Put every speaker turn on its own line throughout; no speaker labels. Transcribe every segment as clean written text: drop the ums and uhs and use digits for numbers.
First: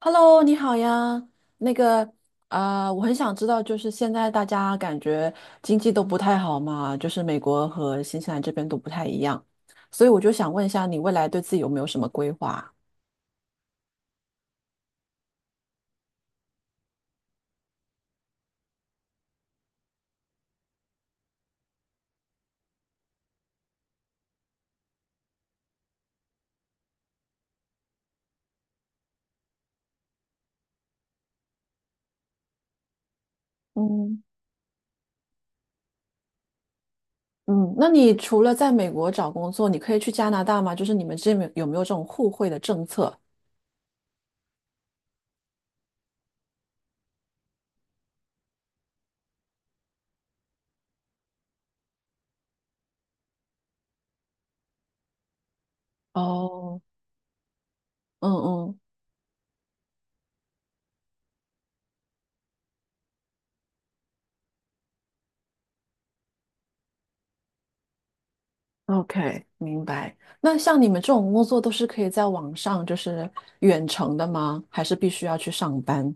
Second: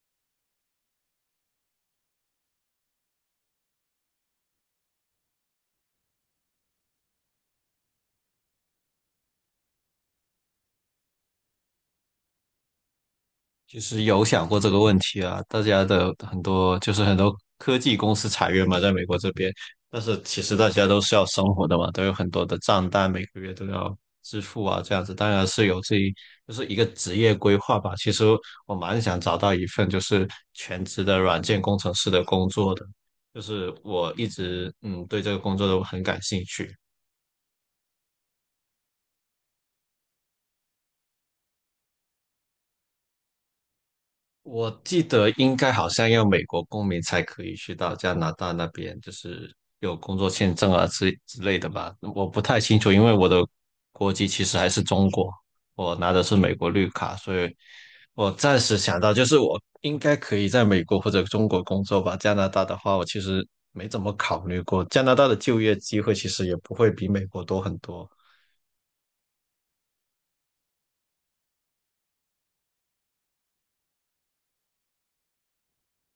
Hello，你好呀。那个，啊，我很想知道，就是现在大家感觉经济都不太好嘛，就是美国和新西兰这边都不太一样，所以我就想问一下，你未来对自己有没有什么规划？
其实有想过这个问题啊，大家的很多就是很多科技公司裁员嘛，在美国这边。但是其实大家都是要生活的嘛，都有很多的账单，每个月都要支付啊，这样子当然是有自己就是一个职业规划吧。其实我蛮想找到一份就是全职的软件工程师的工作的，就是我
嗯，
一直对这个工作都很感兴趣。
嗯，那你除了在美国找工作，你可以去加拿大吗？就是你们这边有没有这种互惠的政策？
我记得应该好像要美国公民才可以去到加拿大那边，就是有工作签证啊之类的吧。我不太清楚，因为我的国籍其实还是中国，我拿的是美国
哦，
绿卡，所以
嗯
我暂时
嗯
想到就是我应该可以在美国或者中国工作吧。加拿大的话，我其实没怎么考虑过，加拿大的就业机会其实也不会比美国多很多。
，OK,明白。那像你们这种工作都是可以在网上就是远程的吗？还是必须要去上班？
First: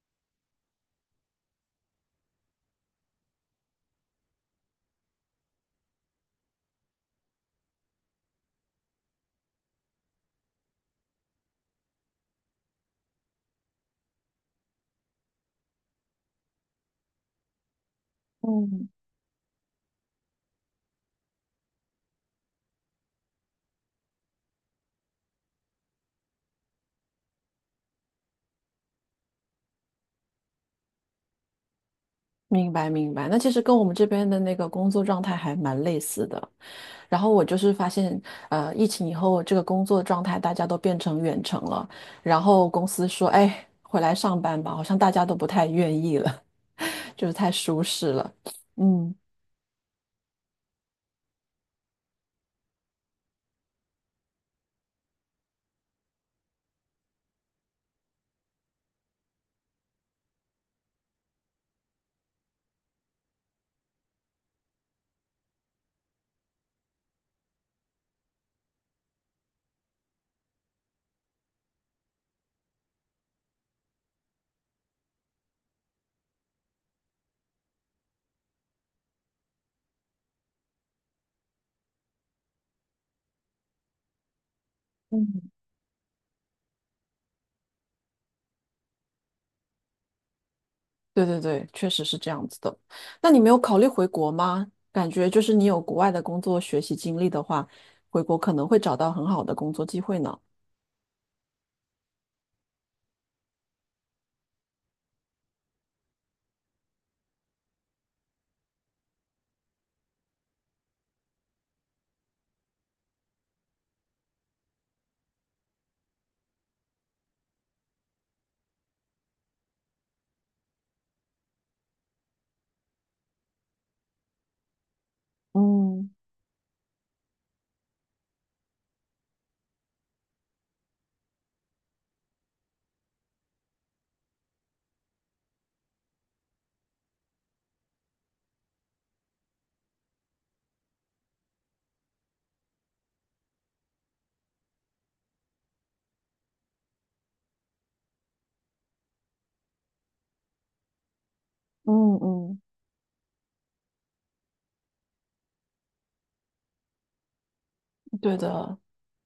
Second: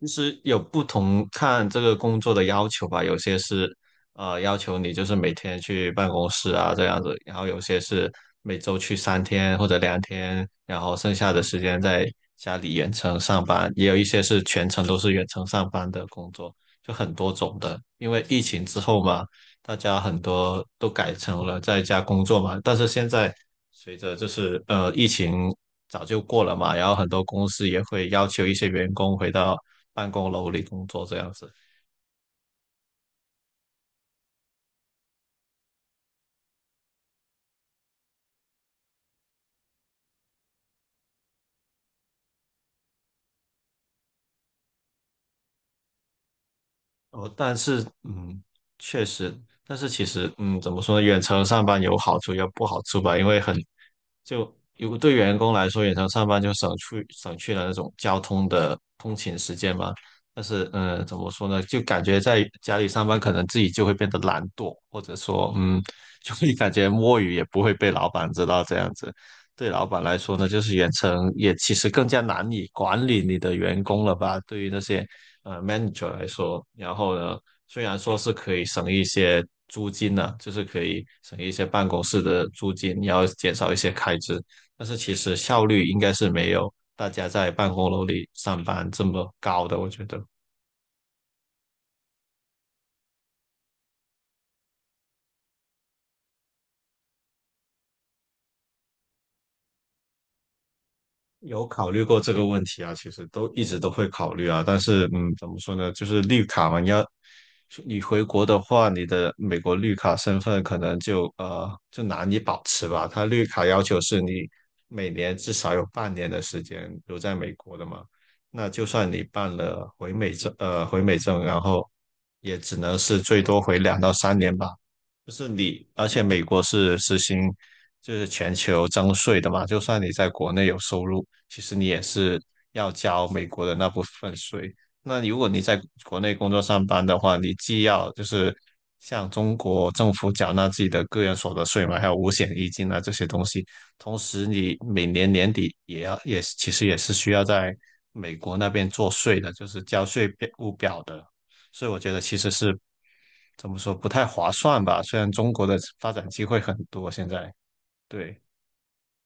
其实有不同看这个工作的要求吧，有些是要求你就是每天去办公室啊这样子，然后有些是每周去3天或者2天，然后剩下的时间在家里远程上班，也有一些是全程都是远程上班的工作，就很多种的。因为疫情之
嗯。
后嘛，大家很多都改成了在家工作嘛，但是现在随着就是疫情早就过了嘛，然后很多公司也会要求一些员工回到办公楼里工作这样子。
明白明白，那其实跟我们这边的那个工作状态还蛮类似的。然后我就是发现，疫情以后这个工作状态大家都变成远程了，然后公司说，哎，回来上班吧，好像大家都不太愿意了，就
哦，
是太
但
舒
是
适了。
确
嗯，
实。但是其实怎么说呢？远程上班有好处也有不好处吧，因为很就如果对员工来说，远程上班就省去了那种交通的通勤时间嘛。但是怎么说呢？就感觉在家里上班，可能自己就会变得懒惰，或者说就会感觉摸鱼也不会被老板知道这样子。对老板来说呢，就是远程也其实更加难以管理你的员工了吧？对于那些manager 来说，然后呢，虽然说是可以省一些租金呢、就是可以省一些办公室的租金，然后减少一些开支，但是其实
嗯。
效率应该是没有大家在办公楼里上班这么高的，我觉得。
对对对，确实是这样子的。那你没有考虑回国吗？感觉就是你有国外的工作学习经历的话，回国可能会找到很好的工作机会呢。
有考虑过这个问题啊，其实都一直都会考虑啊，但是怎么说呢，就是绿卡嘛，你回国的话，你的美国绿卡身份可能就难以保持吧。它绿卡要求是你每年至少有半年的时间留在美国的嘛，那就算你办了回美证，然后也只能是最多回2到3年吧。就是你，而
嗯
且美国是实行就是全球征税的嘛，就算你在国内有收入，其实你也是要交美国的那部分税。那如果你在国内工作上班的话，你既要就是向中国政府缴纳自己的个人所得税嘛，还有五险一金啊这些东西，同时你每年年底也要也其实也是需要在美国那边做税的，就是交务表的。所以我觉
嗯
得其实
嗯，
是怎么说不太划算吧？虽然中国的发展机会很多，现在，
对
对。
的。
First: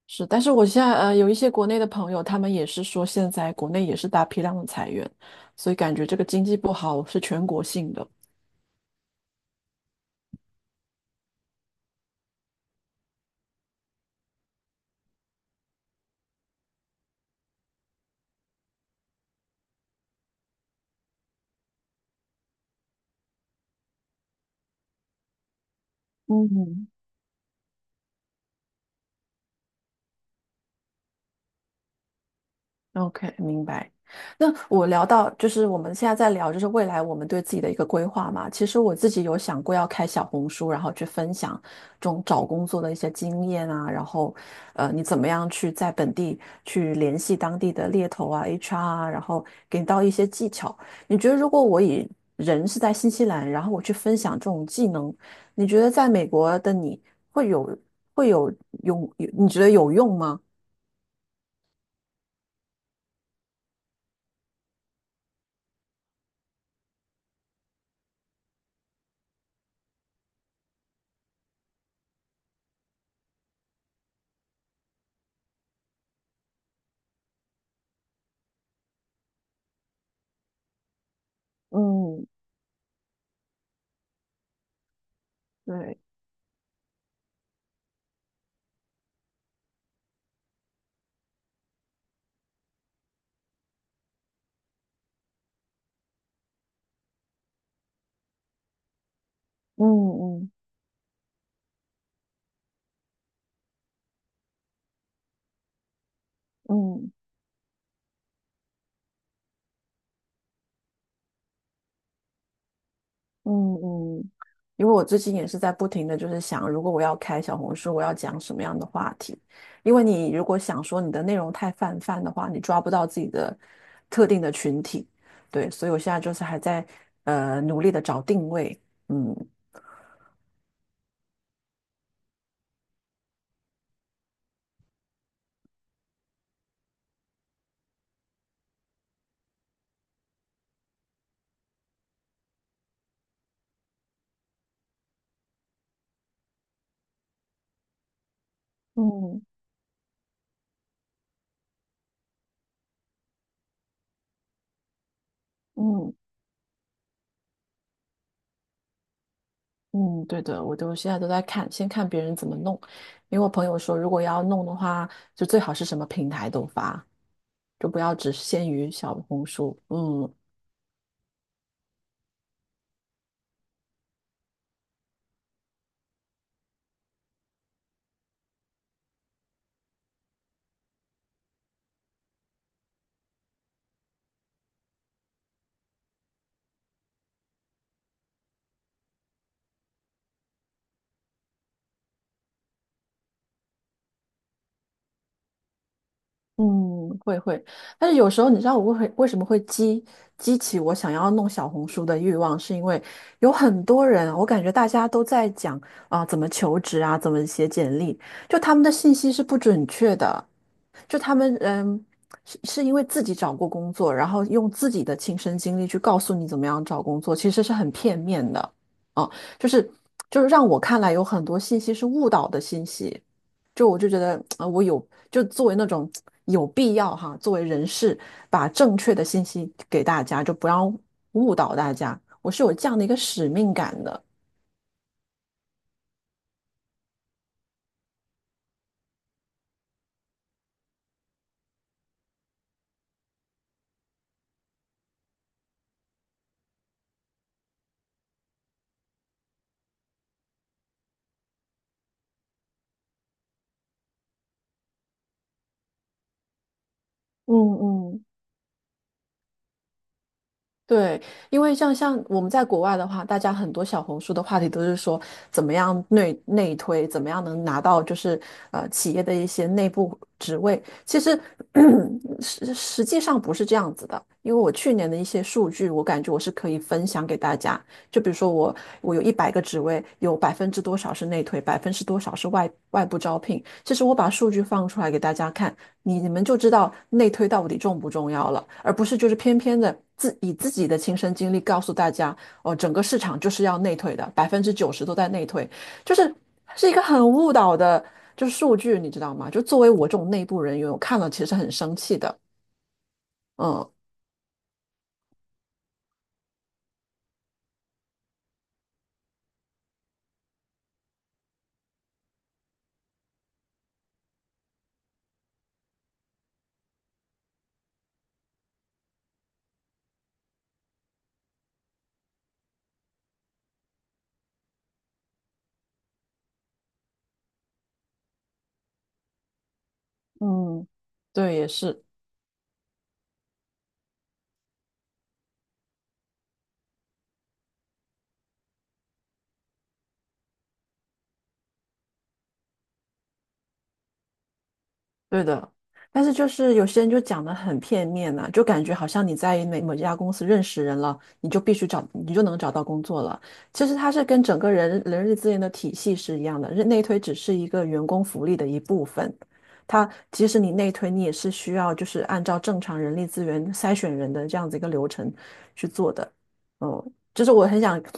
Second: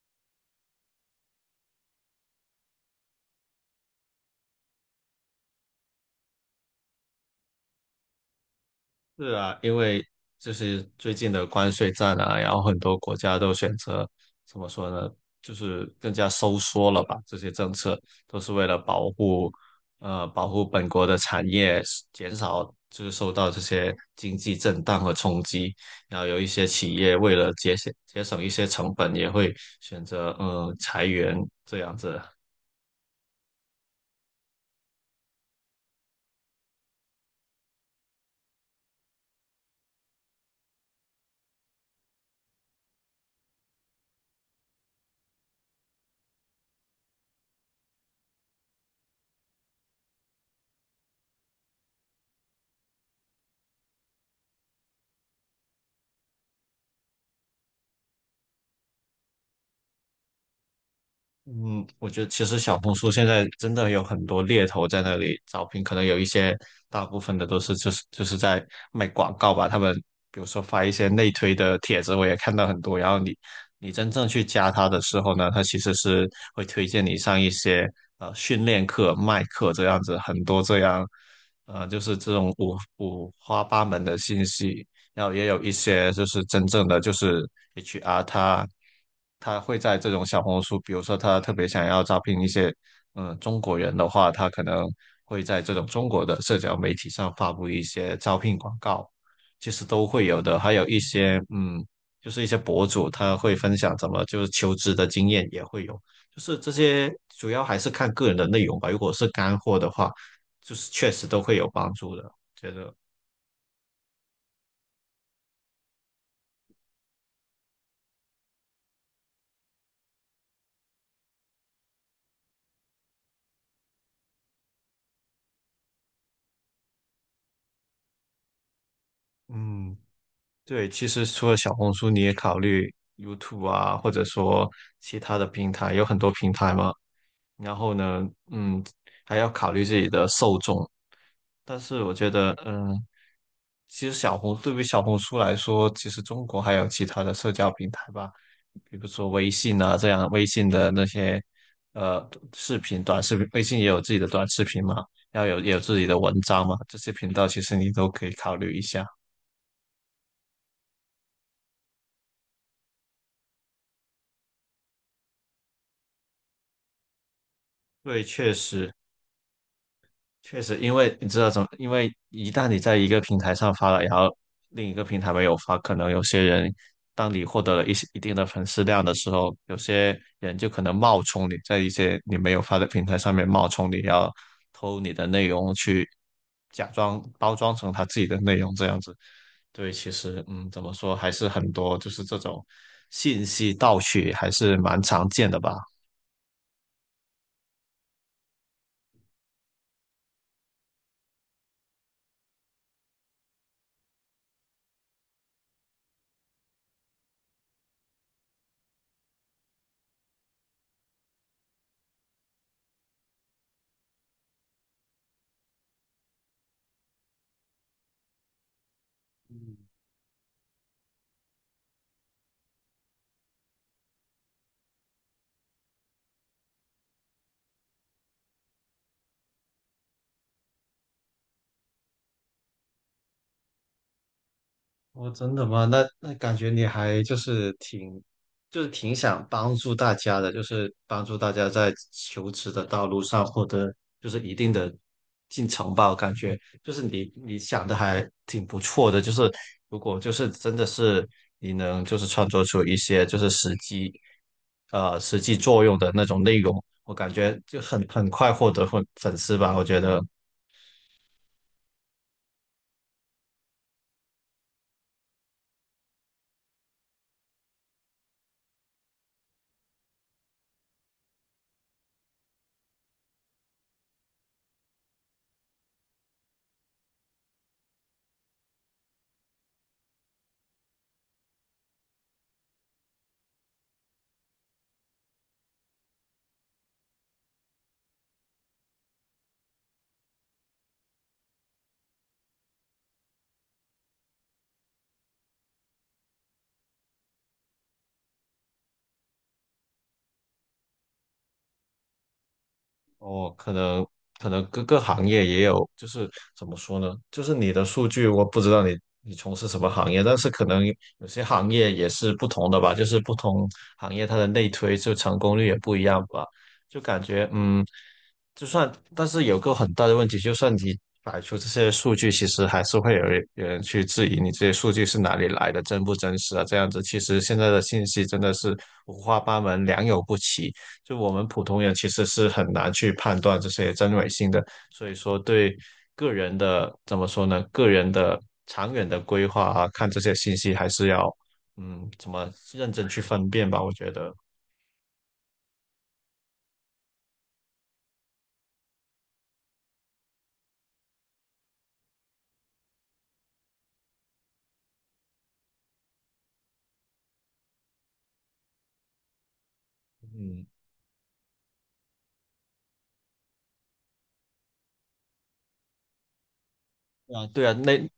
是，但是我现在呃有一些国内的朋友，他们也是说现在国内也是大批量的裁员，所以感觉这个经济不好是全国性的。
是啊，因为就是最近的关税战啊，然后很多国家都选择怎么说呢，就是更加收缩了吧？这些政策都是为了保护本国的产业，减少就是受到这些经济震荡和冲击。然后有一些
嗯。
企业为了节省一些成本，也会选择裁员这样子。
OK,明白。那我聊到就是我们现在在聊，就是未来我们对自己的一个规划嘛。其实我自己有想过要开小红书，然后去分享这种找工作的一些经验啊，然后你怎么样去在本地去联系当地的猎头啊、HR 啊，然后给到一些技巧。你觉得如果我以人是在新西兰，然后我去分享这种技能，你觉得在美国的你会有会有用？你觉得有用吗？
嗯，我觉得其实小红书现在真的有很多猎头在那里招聘，可能有一些大部分的都是就是在卖广告吧。他们比如说发一些内推的帖子，我也看到很多。然后你真正去加他的时候呢，他其实是会推荐你上一些训练课、卖课这样子，很多这样就是
嗯，
这种五花八门的信息。然后也有一
对，
些就是真正的就是 HR，他会在这种小红书，比如说他特别想要招聘一些中国人的话，他可能会在这种中国的社交媒体上发布一些招聘广告，其实都会有
嗯
的。还有一些就是一些博主他会分享怎么就是求职的经验也会有，就是这
嗯
些主要还是看个人的内容吧。如果是干货的话，就是确实都会有帮助的，觉得
嗯嗯，因为我最近也是在不停的就是想，如果我要开小红书，我要讲什么样的话题？因为你如果想说你的内容太泛泛的话，你抓不到自己的特定的群体，对，所以我现在就是还在努力的找定位，嗯
嗯。对，其实除了小红书，你也考虑 YouTube 啊，或者说其他的平台，有很多平台嘛。然后呢，嗯，还要考虑自己的受众。但是我觉得，其实对于小红书来说，其实中国还有其他的社交平台吧，比如说
嗯
微信啊，这样微信的那些呃视频、短视频，微信也有自己的短视频嘛，然后也有自己
嗯
的文章嘛，这些频道其实你都可以考虑一下。
嗯，对的，我都现在都在看，先看别人怎么弄，因为我朋友说，如果要弄的话，就最好是什么平台都发，就不要
对，
只
确
限
实。
于小红书，嗯。
确实，因为你知道怎么，因为一旦你在一个平台上发了，然后另一个平台没有发，可能有些人，当你获得了一定的粉丝量的时候，有些人就可能冒充你，在一些你没有发的平台上面冒充你，然后偷你的内容去假装包装成他自己的内容这样子。对，其实怎么说还是很多，就是这种信息盗取还是蛮常见的吧。
嗯，会会，但是有时候你知道我会为什么会激起我想要弄小红书的欲望，是因为有很多人，我感觉大家都在讲啊、怎么求职啊，怎么写简历，就他们的信息是不准确的，就他们是因为自己找过工作，然后用自己的亲身经历去告诉你怎么样找工作，其实是很片面的，啊，就是就是让我看来有很多信息是误导的信息，就我就觉得啊、我有就作为那种有必要哈，作为人士把正确的信息给大家，就不要误导大家，我是有这样的一个使命感的，
哦，真的吗？那感觉你还就是挺，就是挺想帮助大家的，就是帮助大家在求职的道路上获得就是一定的进程吧。我感觉就是你想的还挺不错的，就是如果就是真的是你能就是创作出一些就是实际作用的那种内容，我感
嗯
觉就很
嗯。
很快获得粉丝吧。我觉得，
对，因为像我们在国外的话，大家很多小红书的话题都是说怎么样内推，怎么样能拿到就是企业的一些内部职位。其实 实际上不是这样子的，因为我去年的一些数据，我感觉我是可以分享给大家。就比如说我有100个职位，有百分之多少是内推，百分之多少是外部招聘。其实我把数据放出来给大家看，你们就知道内推到底重不重要了，而不是就是偏偏的自己的亲身经历告诉大家，哦，整个市场就是要内推的，90%都在内推，就是是一个很误导的，就是数据，你知道吗？就作为我这种内部人员，我看了其实很生气的，
哦，可
嗯，
能可能各个行业也有，就是怎么说呢？就是你的数据，我不知道你从事什么行业，但是可能有些行业也是不同的吧，就是不同行业它的内推就成功率也不一样吧，就感觉就算但是有个很大的问题，就算你摆出这些数据，其实还是会有人去质疑你这些数据是哪里来的，真不真实啊？这样子，其实现在的信息真的是五花八门，良莠不齐。
嗯。
就我们
对，
普
也
通人
是。
其实是很难去判断这些真伪性的，所以说对个人的怎么说呢？个人的长远的规划啊，看这些信息还是要怎么认真去分辨吧？我觉得，
对的，但是就是有些人就讲的很片面呐、就感觉好像你在某某家公司认识人了，你就必须找，你就能找到工作了。其实它是跟整个力资源的体系是一样的，内推只是一个员工福利的一部分。它即使
嗯，
你内推，你也是需要就是按照正常人力资源筛选人的这样子一个流程去做的。嗯，就
啊，
是
对
我
啊，
很想
内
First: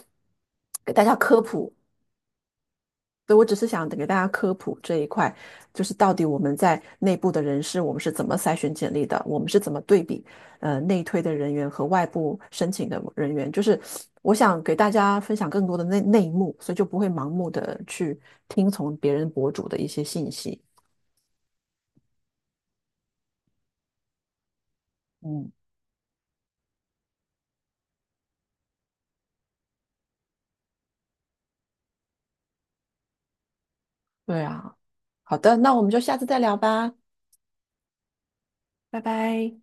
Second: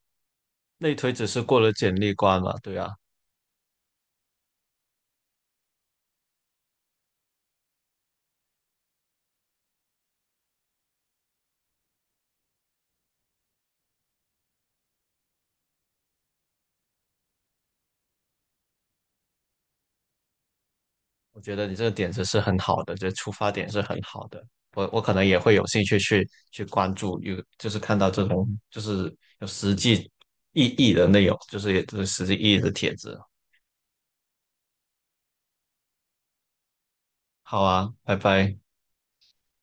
给
内
大
推
家
只
科
是过了
普。
简历关嘛，对啊。
所以，我只是想给大家科普这一块，就是到底我们在内部的人事，我们是怎么筛选简历的，我们是怎么对比，呃，内推的人员和外部申请的人员，就是我想给大家分享更多的内幕，所以就不会盲目的去听从别人博主的一些信息。
我觉得你这个点子是很好的，这出发点是很好的。我可能也
嗯，
会有兴趣去关注，有就是看到这种就是有实际意义的内容，就是也就是实际意义的帖子。
对啊，好的，那我们就下次再聊吧，
好啊，拜拜。
拜拜。